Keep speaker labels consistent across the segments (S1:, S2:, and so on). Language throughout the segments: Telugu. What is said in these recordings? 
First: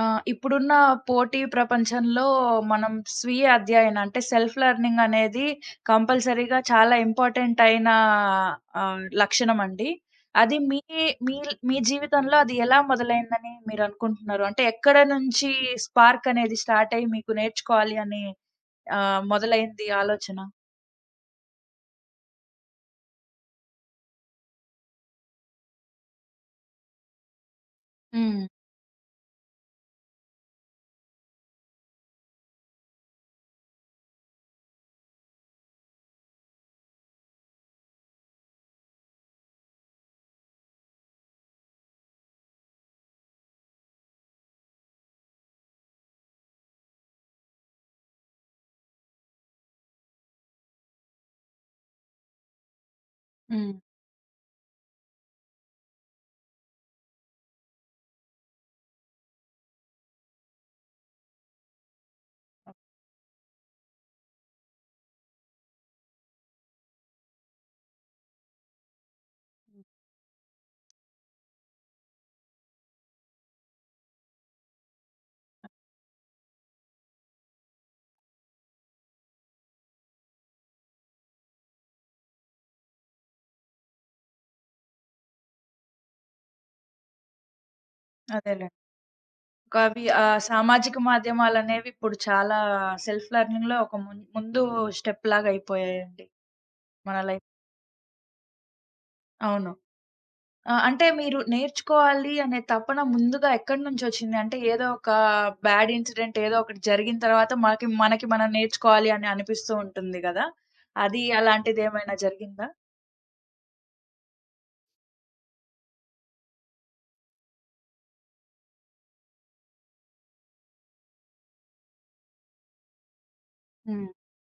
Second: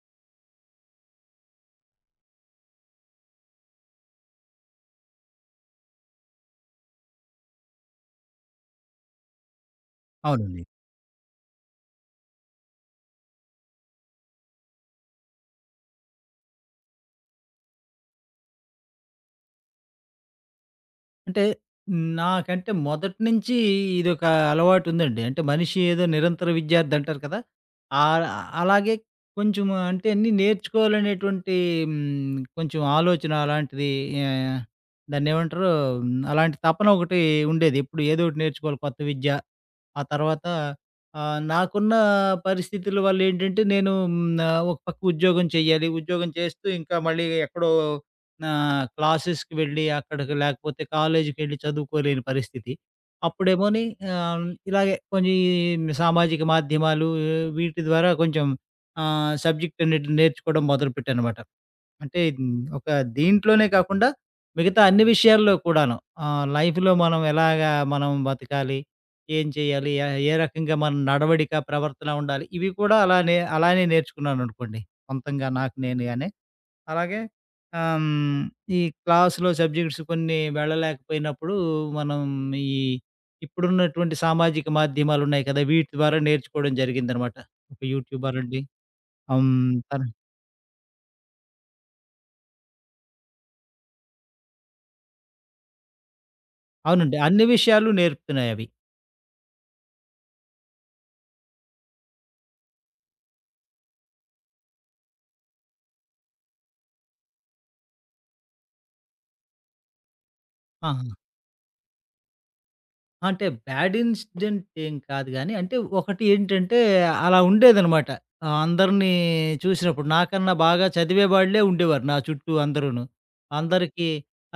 S1: ఆ! ఇప్పుడున్న పోటీ ప్రపంచంలో మనం స్వీయ అధ్యయనం అంటే సెల్ఫ్ లెర్నింగ్ అనేది కంపల్సరీగా చాలా ఇంపార్టెంట్ అయిన లక్షణం అండి. అది
S2: అవునండి.
S1: మీ మీ మీ జీవితంలో అది ఎలా మొదలైందని మీరనుకుంటున్నారు? అంటే ఎక్కడ నుంచి స్పార్క్ అనేది స్టార్ట్ అయ్యి మీకు నేర్చుకోవాలి అని మొదలైంది ఆలోచన?
S2: అంటే నాకంటే మొదటి నుంచి ఇదొక అలవాటు ఉందండి. అంటే మనిషి ఏదో నిరంతర విద్యార్థి అంటారు కదా! ఆహ్,
S1: హ్మ్.
S2: అలాగే కొంచెం అంటే అన్నీ నేర్చుకోవాలనేటువంటి కొంచెం ఆలోచన అలాంటిది ఆహ్, దాన్నేమంటారు? అలాంటి తపన ఒకటి ఉండేది. ఎప్పుడు ఏదో ఒకటి నేర్చుకోవాలి కొత్త విద్య. ఆ తర్వాత నాకున్న పరిస్థితుల వల్ల ఏంటంటే నేను ఒక పక్క ఉద్యోగం చేయాలి. ఉద్యోగం చేస్తూ ఇంకా మళ్ళీ ఎక్కడో నా క్లాసెస్‌కి వెళ్ళి అక్కడికి లేకపోతే కాలేజీకెళ్ళి చదువుకోలేని పరిస్థితి.
S1: హ్మ్.
S2: అప్పుడేమోని ఆహ్, ఇలాగే కొన్ని సామాజిక మాధ్యమాలు వీటి ద్వారా కొంచెం సబ్జెక్ట్ అన్నిటిని నేర్చుకోవడం మొదలుపెట్టానమాట. అంటే ఒక దీంట్లోనే కాకుండా మిగతా అన్ని విషయాల్లో కూడాను. లైఫ్‌లో మనం ఎలాగా మనం బతకాలి? ఏం చేయాలి? ఏ రకంగా మన నడవడిక, ప్రవర్తన ఉండాలి? ఇవి కూడా అలానే అలానే నేర్చుకున్నాననుకోండి. సొంతంగా నాకు నేనుగానే. అలాగే ఆహ్, హ్మ్. ఈ క్లాస్‌లో సబ్జెక్ట్స్ కొన్ని వెళ్ళలేకపోయినప్పుడు మనం ఈ ఇప్పుడున్నటువంటి సామాజిక మాధ్యమాలున్నాయి కదా! వీటి ద్వారా నేర్చుకోవడం జరిగిందనమాట. ఒక యూట్యూబ్ అనండి.
S1: అదేలే.
S2: హ్మ్. తన
S1: కవి సామాజిక మాధ్యమాలనేవి ఇప్పుడు చాలా సెల్ఫ్ లెర్నింగ్‌లో ఒక ముందు స్టెప్ లాగా అయిపోయాయండి
S2: అవునండి.
S1: మన
S2: అన్ని
S1: లైఫ్.
S2: విషయాలు నేర్పుతున్నాయవి.
S1: అవును. ఆ! అంటే మీరు నేర్చుకోవాలి అనే తపన ముందుగా ఎక్కడి నుంచొచ్చింది? అంటే ఏదో ఒక బ్యాడ్ ఇన్సిడెంట్ ఏదో ఒకటి జరిగిన తర్వాత మనకి, మనం నేర్చుకోవాలి అని అనిపిస్తూ ఉంటుంది గదా!
S2: ఆ!
S1: అది అలాంటిదేమైనా జరిగిందా?
S2: అంటే బ్యాడ్ ఇన్సిడెంట్ ఏం కాదు గానీ, అంటే ఒకటి ఏంటంటే అలా ఉండేదనమాట. అందరిని చూసినప్పుడు నాకన్నా బాగా చదివేవాళ్ళే ఉండేవారు నా చుట్టూ అందరూను.
S1: హ్మ్.
S2: అందరికీ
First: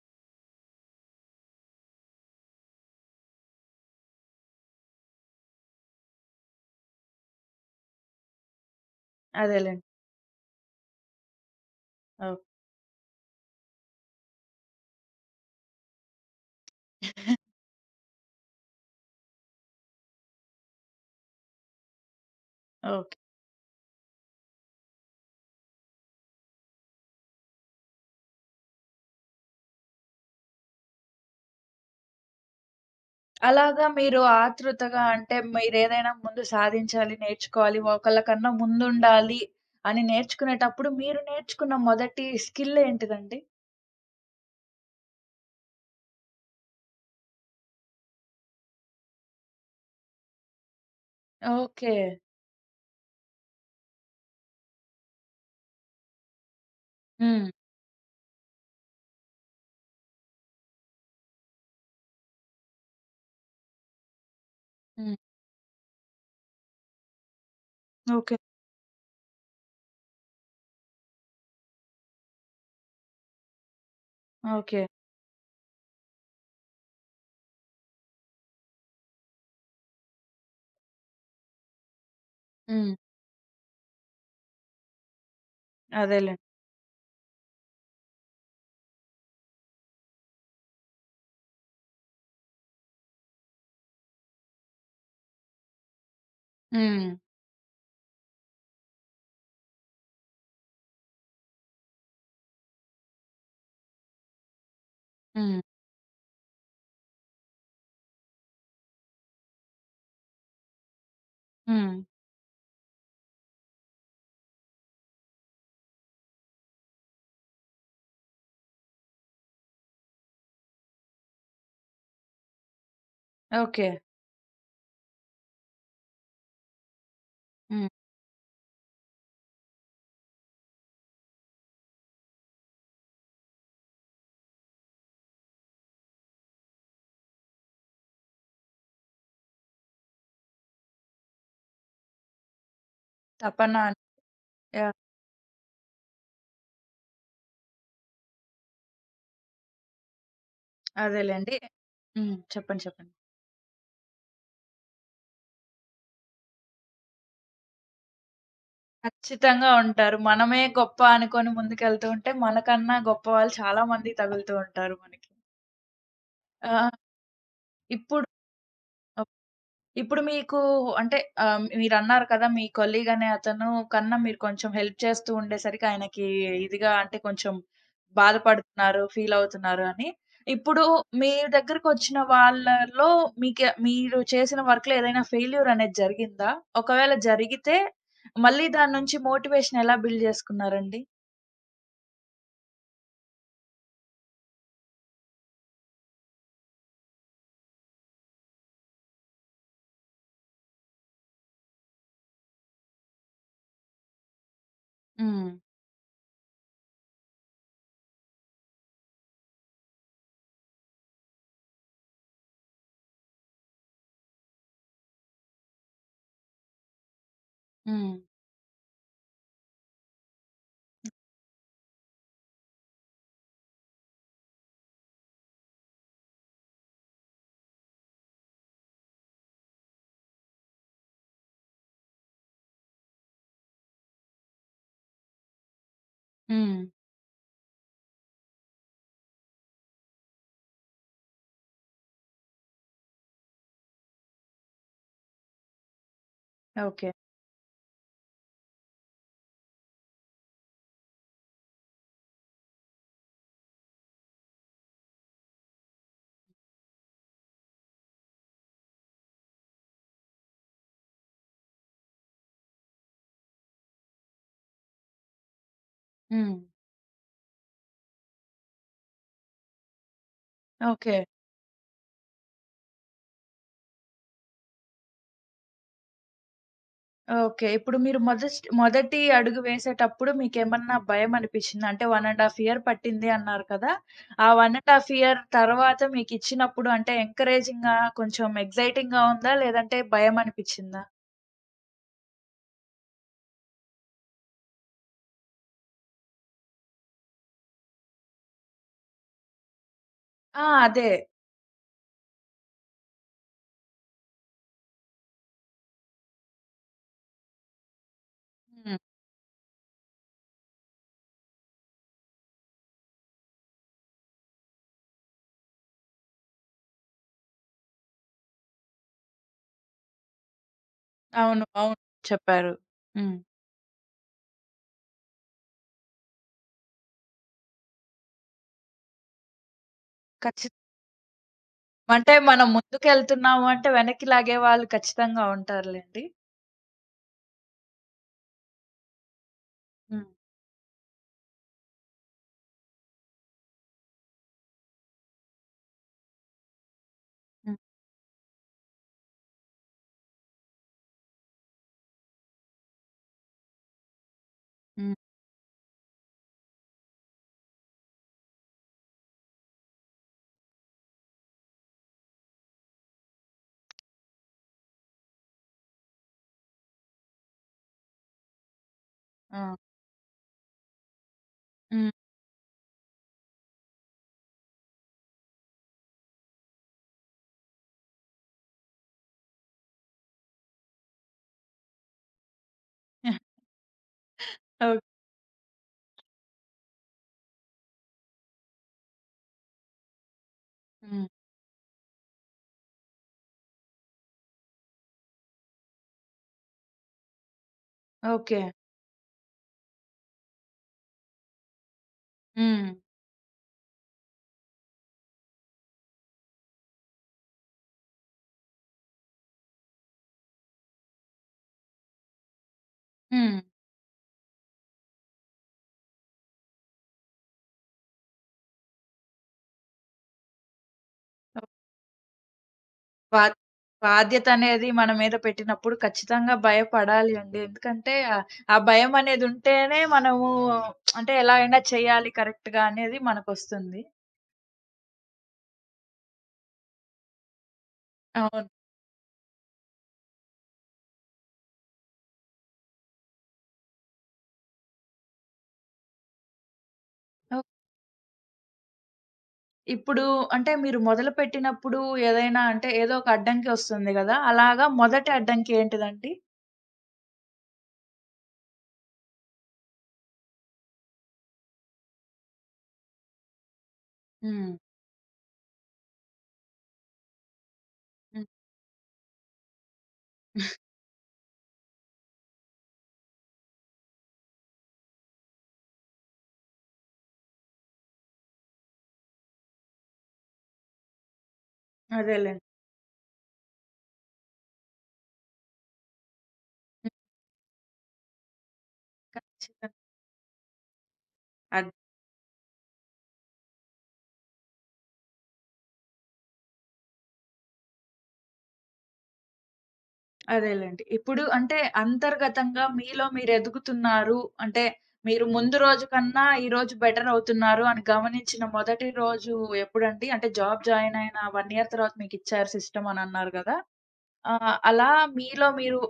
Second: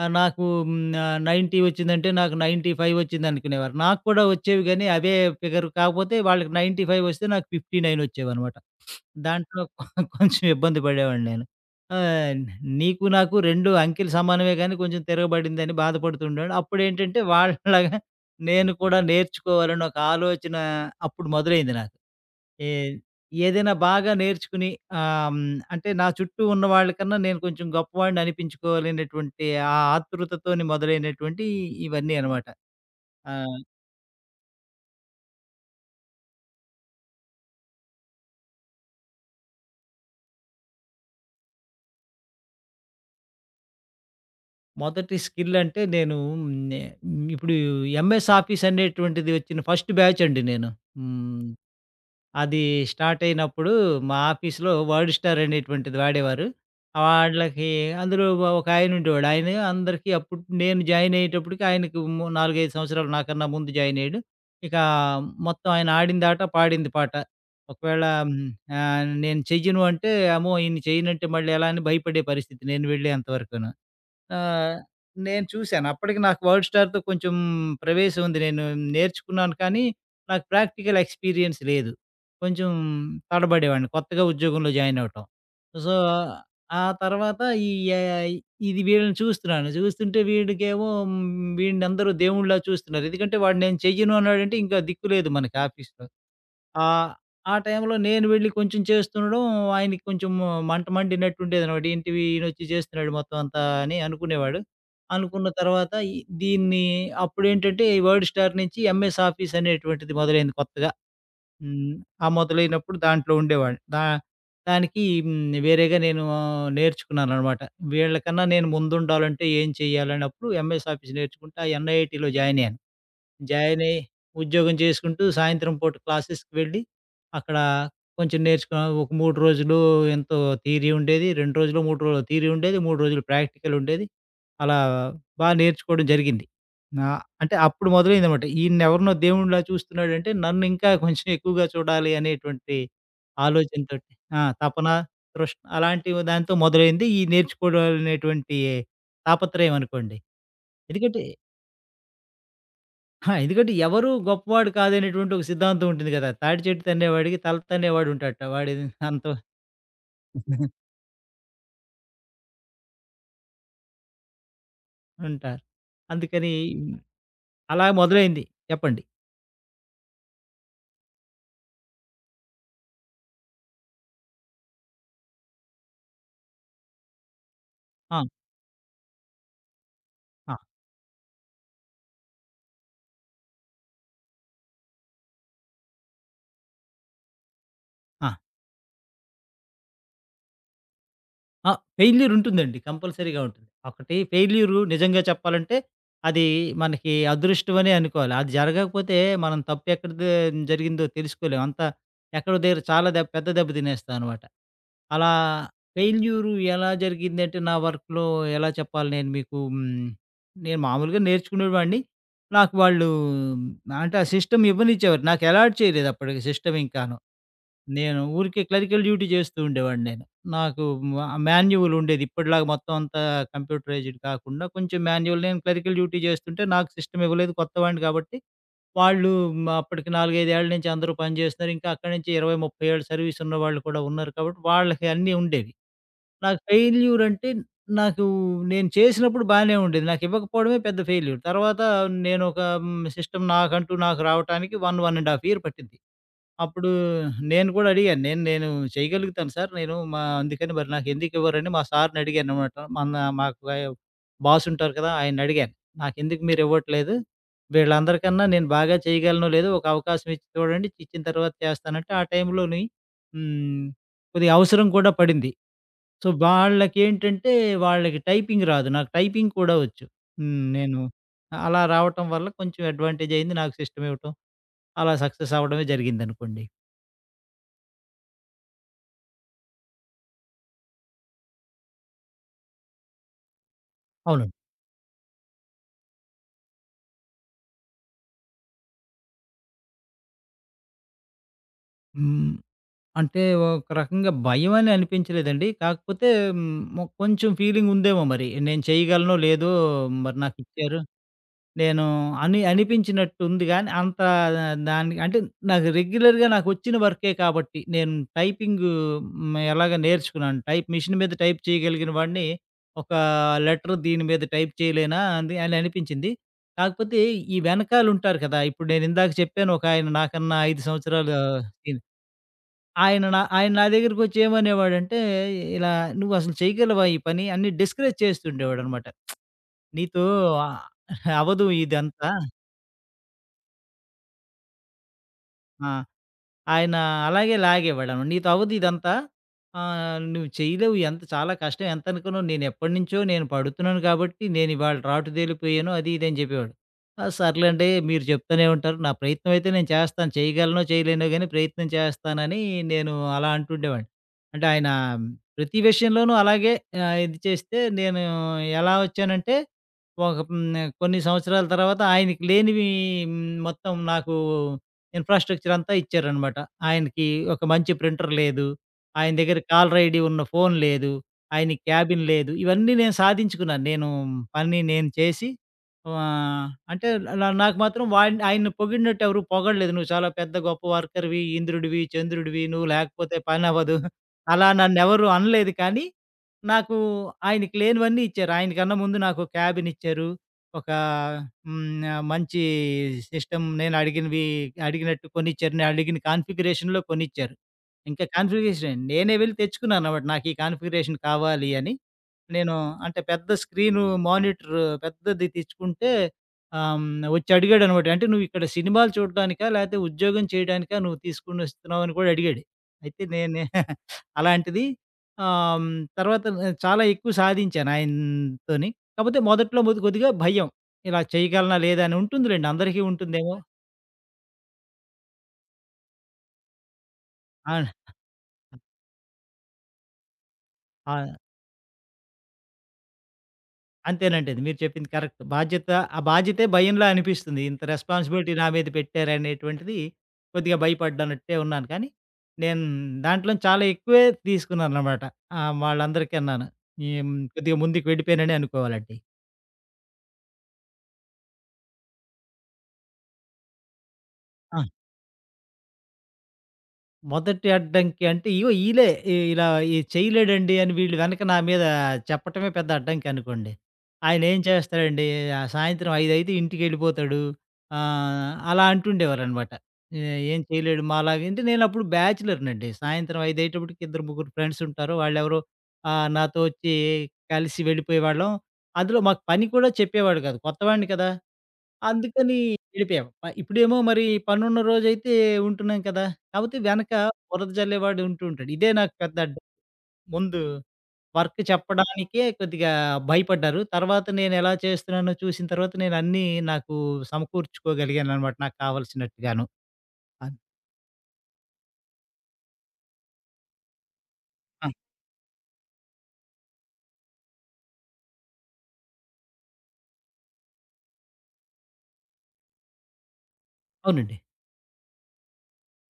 S2: నాకు 90 వచ్చిందంటే నాకు 95 వచ్చిందనుకునేవారు. నాకు కూడా వచ్చేవి గానీ అవే ఫిగర్ కాకపోతే వాళ్ళకి 95 వస్తే నాకు 59 వచ్చేవనమాట. దాంట్లో
S1: అదేలెండి.
S2: కొంచెం ఇబ్బంది పడేవాడిని నేను. ఆహ్,
S1: ఓకే.
S2: నీకు నాకు 2 అంకెలు సమానమే గానీ కొంచెం తిరగబడిందని బాధపడుతుండేవాడిని. అప్పుడేంటంటే వాళ్ళలాగా నేను కూడా నేర్చుకోవాలని ఒక ఆలోచన అప్పుడు మొదలైంది నాకు. ఏ
S1: ఓకే.
S2: ఏదైనా బాగా నేర్చుకుని ఆహ్, హ్మ్, అంటే నా చుట్టూ ఉన్న వాళ్ళకన్నా నేను కొంచెం గొప్పవాడిని అనిపించుకోవాలనేటువంటి ఆ ఆతృతతోని మొదలైనటువంటి ఇవన్నీ అనమాట. ఆహ్,
S1: అలాగా మీరు ఆతృతగా అంటే మీరేదైనా ముందు సాధించాలి, నేర్చుకోవాలి, ఒకళ్ళకన్నా ముందుండాలి అని నేర్చుకునేటప్పుడు మీరు నేర్చుకున్న మొదటి స్కిల్ ఏంటిదండి?
S2: మొదటి స్కిల్ అంటే నేను నే ఇప్పుడు ఎంఎస్ ఆఫీస్ అనేటువంటిది వచ్చిన ఫస్ట్ బ్యాచ్ అండి నేను. హ్మ్.
S1: ఓకే.
S2: అది స్టార్ట్ అయినప్పుడు మా ఆఫీస్‌లో వర్డ్ స్టార్ అనేటువంటిది వాడేవారు.
S1: హ్మ్.
S2: వాళ్ళకి అందులో ఒక ఆయన ఉండేవాడు. ఆయన అందరికీ అప్పుడు నేను జాయిన్ అయ్యేటప్పటికి ఆయనకి 4, 5 సంవత్సరాలు నాకన్నా ముందు జాయిన్ అయ్యాడు. ఇక
S1: హ్మ్.
S2: మొత్తం ఆయన ఆడింది ఆట, పాడింది పాట. ఒకవేళ
S1: ఓకే.
S2: నేను చెయ్యను అంటే, అమ్మో! ఈయన చెయ్యనంటే మళ్ళీ ఎలా అని భయపడే పరిస్థితి నేను వెళ్ళేంత వరకును. ఆహ్,
S1: ఓకే.
S2: నేను చూసాను. అప్పటికి నాకు వరల్డ్ స్టార్‌తో కొంచెం ప్రవేశం ఉంది. నేను నేర్చుకున్నాను కానీ, నాకు ప్రాక్టికల్ ఎక్స్‌పీరియన్స్ లేదు. కొంచెం
S1: హ్మ్.
S2: తడబడేవాడిని కొత్తగా ఉద్యోగంలో జాయిన్ అవ్వటం. సో,
S1: అదేలెండి.
S2: ఆ తర్వాత ఈ ఏఐ ఇది వీళ్ళని చూస్తున్నాను. చూస్తుంటే వీడికేమో వీడినందరూ దేవుడిలా చూస్తున్నారు. ఎందుకంటే వాడు నేను చెయ్యను అన్నాడంటే ఇంకా దిక్కు లేదు మనకి ఆఫీస్‌లో.
S1: హ్మ్.
S2: ఆహ్, ఆ టైంలో నేను వెళ్లి కొంచెం చేస్తుండడం, ఆయనకి కొంచెం మంట మండినట్టుండేదనమాట. ఏంటివి ఈయనొచ్చి చేస్తున్నాడు మొత్తం అంతా అని అనుకునేవాడు. అనుకున్న
S1: హ్మ్.
S2: తర్వాత ఈ దీన్ని అప్పుడేంటంటే ఈ వర్డ్ స్టార్ నుంచి ఎంఎస్ ఆఫీస్ అనేటువంటిది మొదలైంది కొత్తగా.
S1: హ్మ్.
S2: హ్మ్. ఆ మొదలైనప్పుడు దాంట్లో ఉండేవాడిని. దానికి వేరేగా నేను నేర్చుకున్నాననమాట. వీళ్ళకన్నా నేను ముందుండాలంటే ఏం చేయాలన్నప్పుడు ఎంఎస్ ఆఫీస్ నేర్చుకుంటే ఆ ఎన్ఐటీలో జాయిన్ అయ్యాను. Join
S1: okay.
S2: అయ్యి ఉద్యోగం చేసుకుంటూ సాయంత్రం పూట క్లాసెస్‌కి వెళ్ళి, అక్కడ
S1: హ్మ్.
S2: కొంచెం నేర్చుకున్నా. ఒక 3 రోజులు ఎంతో థియరీ ఉండేది. 2 రోజులో, 3 రోజులో థియరీ ఉండేది. 3 రోజులు ప్రాక్టికల్ ఉండేది. అలా నేర్చుకోవడం జరిగింది. నా అంటే అప్పుడు మొదలైందనమాట. ఈయన్నెవరినో దేవుడిలా చూస్తున్నాడంటే నన్ను ఇంకా కొంచెం ఎక్కువగా చూడాలి అనేటువంటి
S1: తపన.
S2: ఆలోచనతోటి ఆ! తపన,
S1: యాహ్!
S2: తృష్ణ అలాంటి దాంతో మొదలైంది. ఈ నేర్చుకోవడం అనేటువంటి తాపత్రయం అనుకోండి. ఎందుకంటే
S1: అదేలెండి. హ్మ్. చెప్పండి. చెప్పండి.
S2: ఆ! ఎందుకంటే ఎవరు గొప్పవాడు కాదనేటువంటి ఒక సిద్ధాంతం ఉంటుంది గదా! తాటి చెట్టు తన్నేవాడికి తల తన్నేవాడు ఉంటాడట. వాడి అంత
S1: ఖచ్చితంగా ఉంటారు. మనమే గొప్ప అనుకోని ముందుకెళ్తూ ఉంటే, మనకన్నా గొప్ప వాళ్ళు చాలా మంది తగులుతూ ఉంటారు మనకి.
S2: ఉంటారు. అందుకని
S1: ఆ!
S2: అలా
S1: ఇప్పుడు
S2: మొదలైంది. చెప్పండి.
S1: ఇప్పుడు మీకు అంటే మీరన్నారు కదా! మీ కొలీగ్ అనే అతను కన్నా మీరు కొంచెం హెల్ప్ చేస్తూ ఉండేసరికి ఆయనకి ఇదిగా అంటే కొంచెం
S2: ఆ!
S1: బాధపడుతున్నారు, ఫీల్ అవుతున్నారు అని.
S2: ఆ!
S1: ఇప్పుడు మీ దగ్గరకొచ్చిన వాళ్ళలో మీకే మీరు చేసిన వర్క్‌లో ఏదైనా ఫెయిల్యూర్ అనేది జరిగిందా? ఒకవేళ జరిగితే
S2: ఆ!
S1: మళ్ళీ దాని నుంచి మోటివేషన్ ఎలా బిల్డ్ చేసుకున్నారండి?
S2: ఆ! ఫెయిల్యూర్ ఉంటుందండి. కంపల్సరీగా ఉంటుంది. ఒకటి ఫెయిల్యూరు నిజంగా చెప్పాలంటే అది మనకి అదృష్టమనే అనుకోవాలి. అది జరగకపోతే మనం తప్పెక్కడ జరిగిందో తెలుసుకోలేం. అంత ఎక్కడో దగ్గర చాలా పెద్ద దెబ్బ తినేస్తామనమాట. అలా
S1: హ్మ్.
S2: ఫెయిల్యూర్ ఎలా జరిగిందంటే నా వర్క్‌లో ఎలా చెప్పాలి నేను మీకు నేను మామూలుగా నేర్చుకునేవాడిని. నాకు వాళ్ళు అంటే ఆ సిస్టమ్ ఇవ్వనిచ్చేవారు. నాకు అలాట్ చేయలేదు అప్పటికి సిస్టమ్ ఇంకాను.
S1: హ్మ్.
S2: నేను ఊరికే క్లరికల్ డ్యూటీ చేస్తూ ఉండేవాడిని నేను. నాకు మా మాన్యువల్ ఉండేది. ఇప్పటిలాగా మొత్తం అంతా కంప్యూటరైజ్డ్ కాకుండా కొంచెం మాన్యువల్ నేను క్లరికల్ డ్యూటీ చేస్తుంటే నాకు సిస్టమ్ ఇవ్వలేదు కొత్తవాడిని కాబట్టి వాళ్ళు అప్పటికి 4, 5 ఏళ్ల నుంచి అందరూ పనిచేస్తున్నారు. ఇంకా అక్కడి నుంచి 20, 30 ఏళ్ళు సర్వీస్ ఉన్నవాళ్ళు కూడా ఉన్నారు కాబట్టి, వాళ్ళకి అన్నీ ఉండేవి. నాకు
S1: హ్మ్.
S2: ఫెయిల్యూర్ అంటే నాకు నేను చేసినప్పుడు బానే ఉండేది. నాకు ఇవ్వకపోవడమే పెద్ద ఫెయిల్యూర్. తర్వాత నేనొక సిస్టమ్ నాకంటూ నాకు రావటానికి 1, 1 ½ ఇయర్ పట్టింది. అప్పుడు
S1: ఓకే.
S2: నేను కూడా అడిగాను. నేను నేను చేయగలుగుతాను సార్. నేను మా అందుకని మరి నాకెందుకివ్వరని మా సార్‌ని అడిగాననమాట. మాకు బాస్ ఉంటారు కదా! ఆయన్నడిగాను. నాకెందుకు మీరివ్వట్లేదు? వీళ్ళందరికన్నా నేను బాగా చేయగలనో లేదో ఒక అవకాశం ఇచ్చి చూడండి. ఇచ్చిన తర్వాత చేస్తానంటే ఆ టైంలోని హ్మ్. కొద్దిగా అవసరం కూడా పడింది. సో,
S1: హ్మ్.
S2: వాళ్ళకేంటంటే వాళ్ళకి టైపింగ్ రాదు. నాకు టైపింగ్ కూడా వచ్చు. నేను
S1: ఓకే.
S2: అలా రావటం వల్ల కొంచెం అడ్వాంటేజ్ అయింది. నాకు సిస్టమ్ ఇవ్వటం అలా సక్సెస్ అవ్వడమే జరిగిందనుకోండి.
S1: ఓకే. ఇప్పుడు మీరు మొదటి అడుగు వేసేటప్పుడు మీకేమన్నా భయమనిపిచ్చిందా? అంటే 1 ½ ఇయర్ పట్టింది అన్నారు కదా!
S2: అవును.
S1: ఆ 1 ½ ఇయర్ తర్వాత మీకిచ్చినప్పుడు అంటే ఎంకరేజింగ్‌గా కొంచెం ఎక్సైటింగ్‌గా ఉందా? లేదంటే భయమనిపిచ్చిందా?
S2: హ్మ్. అంటే ఒక రకంగా భయమని అనిపించలేదండి. కాకపోతే హ్మ్, ఒ కొంచెం ఫీలింగ్ ఉందేమో మరి. నేను చేయగలనో లేదో మరి
S1: ఆ!
S2: నాకిచ్చారు.
S1: అదే.
S2: నేను అని అనిపించినట్టుంది గానీ అంత దానికి అంటే నాకు రెగ్యులర్‌గా నాకొచ్చిన వర్కే కాబట్టి నేను టైపింగ్
S1: హ్మ్.
S2: ఎలాగ నేర్చుకున్నాను. టైప్ మిషన్ మీద టైప్ చేయగలిగిన వాడిని ఒక లెటర్ దీని మీద టైప్ చేయలేనా అని అని అనిపించింది. కాకపోతే ఈ వెనకాలుంటారు కదా! ఇప్పుడు నేనిందాక చెప్పాను ఒకాయన నాకన్నా 5 సంవత్సరాలు
S1: అవును. అవును. చెప్పారు. హ్మ్.
S2: ఆయన నా దగ్గరికొచ్చి ఏమనేవాడంటే, ఇలా "నువ్వసలు చేయగలవా ఈ పని?" అని డిస్కరేజ్ చేస్తుండేవాడనమాట. "నీతో
S1: ఖచ్చిత
S2: ఆ- అవ్వదు ఇదంతా."
S1: అంటే మనం ముందుకెళ్తున్నాము అంటే వెనక్కి లాగే వాళ్ళు ఖచ్చితంగా
S2: ఆ!
S1: ఉంటారులెండి.
S2: ఆయన అలాగే లాగేవాడనమాట. "నీతవ్వదు ఇదంతా.
S1: హ్మ్.
S2: నువ్వు చేయలేవు. ఎంత చాలా కష్టం. ఎంతనుకున్నావు? నేనెప్పటినుంచో నేను ఎప్పటి నుంచో నేను పడుతున్నాను కాబట్టి, నేనివాళ రాటుదేలిపోయాను." అది, ఇది అని చెప్పేవాడు. ఆ!
S1: హ్మ్.
S2: సర్లేండి మీరు చెప్తూనే ఉంటారు. నా ప్రయత్నం అయితే నేను చేస్తాను. చేయగలనో, చేయలేనో గానీ ప్రయత్నం చేస్తానని నేను అలా అంటుండేవాడిని. అంటే ఆయన
S1: హ్మ్.
S2: ప్రతి విషయంలోనూ అలాగే ఇది చేస్తే నేను ఎలా వచ్చానంటే, ఒక కొన్ని సంవత్సరాల తర్వాత ఆయనకి లేనివి మొత్తం నాకు ఇన్‌ఫ్రాస్ట్రక్చర్ అంతా ఇచ్చారనమాట. ఆయనకి ఒక మంచి ప్రింటర్ లేదు. ఆయన దగ్గర
S1: ఆ!
S2: కాలర్ ఐడీ ఉన్న ఫోన్ లేదు. ఆయనకి
S1: హ్మ్.
S2: క్యాబిన్ లేదు. ఇవన్నీ నేను సాధించుకున్నాను. పని నేను చేసి అంటే నాకు మాత్రం వాడిని ఆయన్ని పొగిడినట్టు ఎవరు పొగడలేదు. "నువ్వు చాలా పెద్ద గొప్ప వర్కర్‌వి, ఇంద్రుడివి, చంద్రుడివి. నువ్వు లేకపోతే పనవ్వదు." అలా
S1: ఓహ్!
S2: నన్నెవరు అనలేదు. కానీ నాకు ఆయనకి లేనివన్నీ ఇచ్చారు. ఆయనకన్నా ముందు నాకు క్యాబిన్ ఇచ్చారు. ఒక
S1: హ్మ్.
S2: మంచి సిస్టమ్ నేను అడిగినవి అడిగినట్టు కొనిచ్చారు. నేను అడిగిన కాన్ఫిగరేషన్‌లో కొనిచ్చారు. ఇంకా
S1: ఓకే.
S2: కాన్ఫిగరేషన్ నేనే వెళ్లి తెచ్చుకున్నానన్నమాట. నాకు ఈ కాన్ఫిగరేషన్ కావాలి అని. నేను
S1: హ్మ్.
S2: అంటే పెద్ద స్క్రీను మానిటర్ పెద్దది తెచ్చుకుంటే ఆహ్, హ్మ్. వచ్చి అడిగాడన్నమాట. "అంటే నువ్వు ఇక్కడ సినిమాలు చూడడానికా? లేకపోతే ఉద్యోగం చేయడానికా నువ్వు తీసుకొని వస్తున్నావు?" అని కూడా అడిగాడు. అయితే
S1: హ్మ్.
S2: నేను అలాంటిది ఆహ్, హ్మ్. తర్వాత చాలా ఎక్కువ సాధించాను ఆయనతోని. కాపోతే మొదట్లో కొద్దిగా భయం. ఇలా చేయగలనా? లేదా? అని ఉంటుందిలెండి. అందరికీ
S1: బా
S2: ఉంటుందేమో.
S1: బాధ్యతనేది మన మీద పెట్టినప్పుడు ఖచ్చితంగా భయపడాలి అండి.
S2: ఆ!
S1: ఎందుకంటే ఆ భయమనేదుంటేనే మనము
S2: ఆ!
S1: అంటే ఎలా అయినా చేయాలి కరెక్ట్‌గా అనేది మనకొస్తుంది.
S2: అంతేనండి. అది మీరు చెప్పింది కరెక్ట్. బాధ్యత ఆ బాధ్యతే భయంలా అనిపిస్తుంది. ఇంత రెస్పాన్సిబిలిటీ నా
S1: అవును.
S2: మీద పెట్టారనేటువంటిది కొద్దిగా భయపడ్డానట్టే ఉన్నాను. కానీ నేను దాంట్లోని చాలా ఎక్కువే తీసుకున్నాననమాట. వాళ్ళందరికన్నాను. ఈ
S1: ఓహ్!
S2: కొద్దిగా ముందుకు వెళ్ళిపోయాననే అనుకోవాలండి.
S1: ఇప్పుడు అంటే మీరు మొదలుపెట్టినప్పుడు ఏదైనా అంటే ఏదో ఒక అడ్డంకి వస్తుంది గదా!
S2: ఆ!
S1: అలాగా మొదటి అడ్డంకి ఏంటిదండి?
S2: మొదటి అడ్డంకి అంటే ఇగో ఈలే. ఇలా ఇది చేయలేడండి అని వీళ్ళు వెనక నా మీద చెప్పటమే పెద్ద అడ్డంకి అనుకోండి. ఆయనేం
S1: హ్మ్.
S2: చేస్తాడండి సాయంత్రం 5:00 ఇంటికెళ్ళిపోతాడు.
S1: హ్మ్.
S2: అలా అంటుండేవారనమాట. ఏ ఏం చేయలేడు మాలాగా అంటే నేనప్పుడు బ్యాచిలర్‌నండి. సాయంత్రం 5 అయ్యేటప్పటికి ఇద్దరు, ముగ్గురు ఫ్రెండ్స్ ఉంటారు. వాళ్ళెవరో నాతో వచ్చి కలిసి వెళ్ళిపోయేవాళ్ళం. అందులో మాకు పని కూడా చెప్పేవాడు కాదు. కొత్తవాడిని కదా! అందుకని
S1: అదేలెండి.
S2: వెళ్ళిపోయాం. ఇప్పుడేమో మరి పనున్న రోజైతే ఉంటున్నాం కదా! కాపోతే
S1: హ్మ్.
S2: వెనక బురద జల్లేవాడు ఉంటూ ఉంటాడు. ఇదే నాకు పెద్ద అడ్డం.
S1: ఖచ్చితంగా.
S2: ముందు వర్క్
S1: అడ్
S2: చెప్పడానికే కొద్దిగా భయపడ్డారు. తర్వాత నేనెలా చేస్తున్నానో చూసిన తర్వాత నేనన్నీ నాకు సమకూర్చుకోగలిగాననమాట నాకు కావాల్సినట్టుగాను. అన్
S1: అదేలెండి. ఇప్పుడు అంటే అంతర్గతంగా మీలో మీరెదుగుతున్నారు. అంటే
S2: ఆ!
S1: మీరు ముందు రోజు కన్నా ఈ రోజు బెటర్ అవుతున్నారు అని గమనించిన మొదటి రోజు ఎప్పుడండి? అంటే జాబ్ జాయిన్ అయిన 1 ఇయర్ తర్వాత మీకిచ్చారు సిస్టమ్ అనన్నారు గదా!
S2: అవునండి.
S1: అలా మీలో మీరు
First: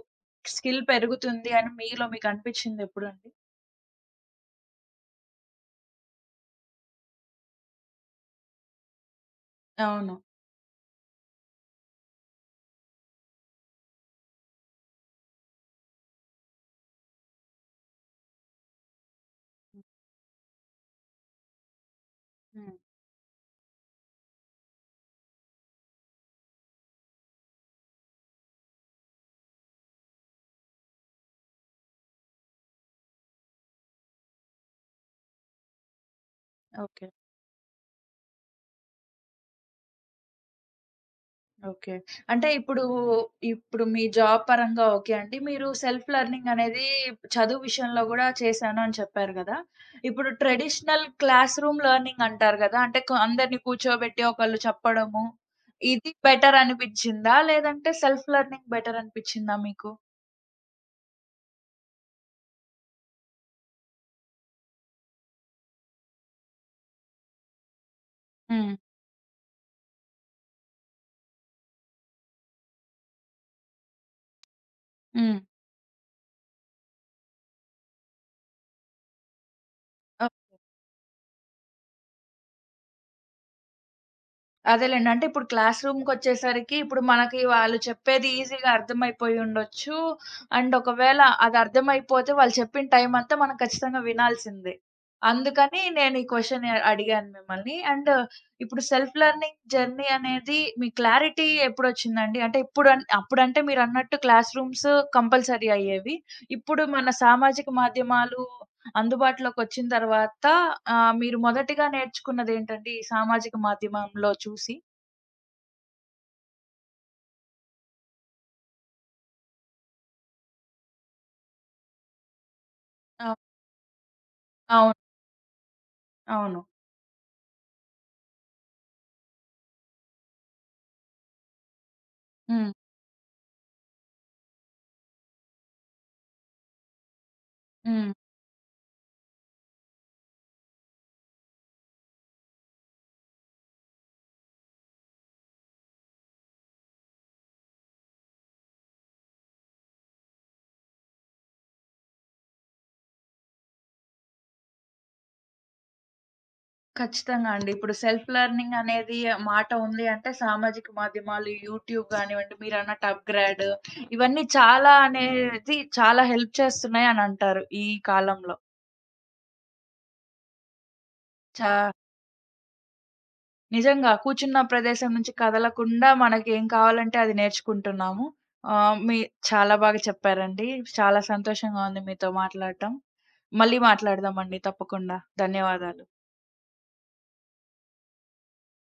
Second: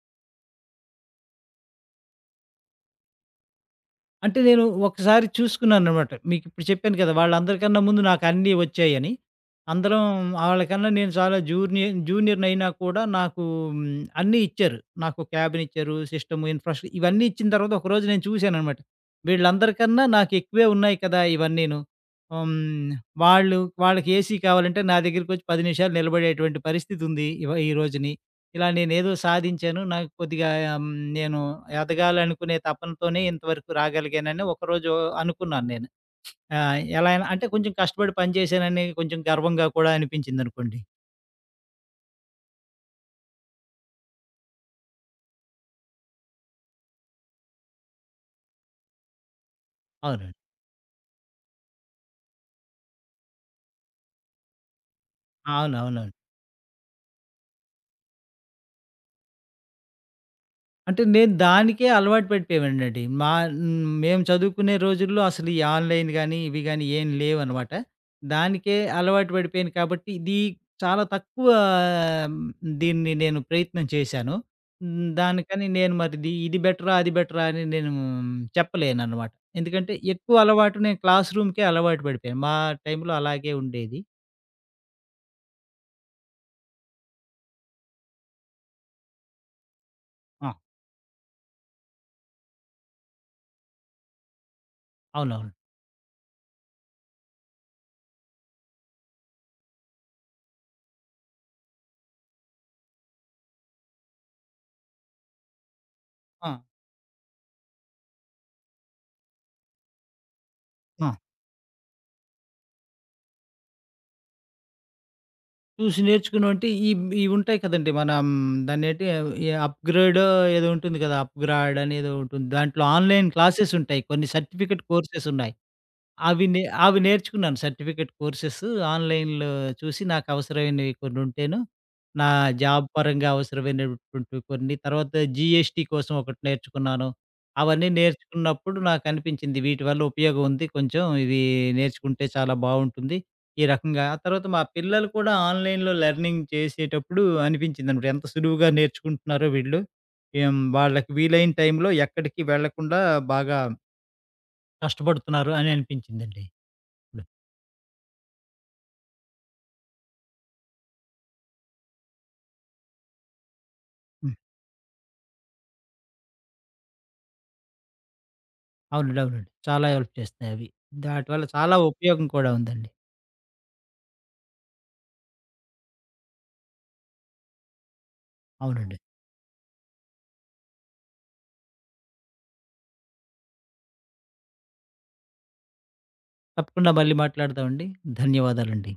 S1: స్కిల్ పెరుగుతుంది అని మీలో మీకనిపించిందెప్పుడండి?
S2: అంటే నేను ఒకసారి చూసుకున్నాననమాట. మీకిప్పుడు చెప్పాను కదా! వాళ్ళందరికన్నా ముందు నాకన్నీ వచ్చాయని. అందరం
S1: అవును.
S2: ఆళ్ళకన్నా నేను చాలా జూనియర్‌నయినా కూడా నాకు హ్మ్, అన్నీ ఇచ్చారు. నాకు క్యాబినిచ్చారు, సిస్టము, ఇవన్నీ ఇచ్చిన తర్వాత ఒకరోజు నేను చూసాననమాట. వీళ్ళందరికన్నా నాకెక్కువే ఉన్నాయి కదా! ఇవన్నీను. హ్మ్,
S1: హ్మ్.
S2: వాళ్ళు వాళ్ళకి ఏసీ కావాలంటే నా దగ్గరికొచ్చి 10 నిమిషాలు నిలబడేటువంటి పరిస్థితుంది ఈ రోజుని. ఇలా నేనేదో సాధించాను. నాకు కొద్దిగా హ్మ్, నేను ఎదగాలనుకునే తపనతోనే ఇంతవరకు రాగలిగానని ఒకరోజు అనుకున్నాను నేను.
S1: ఓకే.
S2: ఎలా అయినా అంటే కొంచెం కష్టపడి పని చేశానని కొంచెం గర్వంగా కూడా అనిపించిందనుకోండి.
S1: ఓకే. అంటే ఇప్పుడు మీ జాబ్ పరంగా ఓకే అండి. మీరు సెల్ఫ్ లెర్నింగ్ అనేది చదువు విషయంలో గూడా చేశాను అని చెప్పారు గదా! ఇప్పుడు
S2: అవునండి.
S1: ట్రెడిషనల్ క్లాస్ రూమ్ లెర్నింగ్ అంటారు గదా! అంటే అందరిని కూర్చోబెట్టి ఒకళ్ళు చెప్పడము.
S2: అవునవును.
S1: ఇది బెటర్ అనిపించిందా? లేదంటే సెల్ఫ్ లెర్నింగ్ బెటర్ అనిపించిందా మీకు?
S2: అంటే నేను దానికే అలవాటు పెట్టేవాడినండి. మా హ్మ్. మేము చదువుకునే రోజుల్లో అసలు ఈ ఆన్‌లైన్ గాని, ఇవి గాని ఏం లేవనమాట.
S1: హ్మ్.
S2: దానికే అలవాటు పడిపోయాను కాబట్టి, ఇది చాలా తక్కువ మ్, దీన్ని నేను ప్రయత్నం చేశాను. హ్మ్.
S1: హ్మ్.
S2: దానికని నేను మరిది ఇది ఇది బెటరా? అది బెటరా? అని నేను చెప్పలేననమాట. ఎందుకంటే ఎక్కువ అలవాటు నేను క్లాస్ రూమ్‌కే అలవాటు పడిపోయాను. మా టైంలో అలాగే ఉండేది.
S1: అదేలెండి. అంటే ఇప్పుడు క్లాస్ రూమ్‌కొచ్చేసరికి ఇప్పుడు మనకి వాళ్ళు చెప్పేది ఈజీగా అర్థమైపోయి ఉండొచ్చు.
S2: ఆ!
S1: అండ్ ఒకవేళ అది అర్థమైపోతే వాళ్ళు చెప్పిన టైం అంతా మనం ఖచ్చితంగా వినాల్సిందే.
S2: అవునవును.
S1: అందుకని నేను ఈ క్వెషన్ అడిగాను మిమ్మల్ని. అండ్ ఇప్పుడు సెల్ఫ్ లెర్నింగ్ జర్నీ అనేది మీ క్లారిటీ ఎప్పుడొచ్చిందండి? అంటే ఇప్పుడు అప్పుడంటే మీరన్నట్టు క్లాస్ రూమ్స్ కంపల్సరీ అయ్యేవి.
S2: ఆ!
S1: ఇప్పుడు మన సామాజిక మాధ్యమాలు అందుబాటులోకొచ్చిన తర్వాత
S2: ఆ!
S1: మీరు మొదటిగా నేర్చుకున్నదేంటంటే ఈ సామాజిక మాధ్యమంలో చూసి.
S2: చూసి నేర్చుకున్నాం అంటే ఈ ఇవుంటాయి కదండీ. మనం దాన్నేంటి ఈ అప్‌గ్రేడో ఏదో ఉంటుంది కదా! అప్‌గ్రాడ్ అనేదో ఉంటుంది. దాంట్లో ఆన్‌లైన్
S1: ఆహ్,
S2: క్లాసెస్ ఉంటాయి. కొన్ని సర్టిఫికేట్
S1: అవును.
S2: కోర్సెస్ ఉన్నాయి.
S1: అవును.
S2: అవి నేర్చుకున్నాను. సర్టిఫికేట్ కోర్సెస్ ఆన్‌లైన్‌లో చూసి నాకు అవసరమైనవి కొన్ని ఉంటేను, నా
S1: హ్మ్.
S2: జాబ్ పరంగా అవసరమైనటువంటివి కొన్ని, తర్వాత జీఎస్టీ కోసం ఒకటి నేర్చుకున్నాను. అవన్నీ
S1: హ్మ్.
S2: నేర్చుకున్నప్పుడు నాకనిపించింది వీటి వల్ల ఉపయోగం ఉంది. కొంచెం ఇవి నేర్చుకుంటే చాలా బావుంటుంది. ఈ రకంగా ఆ తర్వాత మా పిల్లలు కూడా ఆన్‌లైన్‌లో లెర్నింగ్ చేసేటప్పుడు అనిపించిందనమాట. ఎంత సులువుగా నేర్చుకుంటున్నారో వీళ్ళు. ఏం వాళ్ళకి వీలైన టైంలో ఎక్కడికి వెళ్ళకుండా బాగా కష్టపడుతున్నారు అని అనిపించిందండి.
S1: ఖచ్చితంగా అండి. ఇప్పుడు సెల్ఫ్ లెర్నింగ్ అనేది మాట ఉంది అంటే సామాజిక మాధ్యమాలు, యూట్యూబ్ గానివ్వండి, మీరన్నట్టు అప్‌గ్రేడ్
S2: హ్మ్.
S1: ఇవన్నీ చాలా అనేది చాలా హెల్ప్ చేస్తున్నాయనంటారు ఈ కాలంలో.
S2: అవునండి. అవునండి. చాలా హెల్ప్ చేస్తున్నాయి అవి. దాటి వల్ల
S1: చా
S2: చాలా ఉపయోగం కూడా ఉందండి.
S1: నిజంగా. కూర్చున్న ప్రదేశం నుంచి కదలకుండా మనకేం కావాలంటే అది నేర్చుకుంటున్నాము. ఆహ్,
S2: అవునండి.
S1: మీ చాలా బాగా చెప్పారండి. చాలా సంతోషంగా ఉంది మీతో మాట్లాడటం. మళ్ళీ మాట్లాడదామండి తప్పకుండా. ధన్యవాదాలు.
S2: తప్పకుండా మళ్ళీ మాట్లాడదామండి. ధన్యవాదాలండి.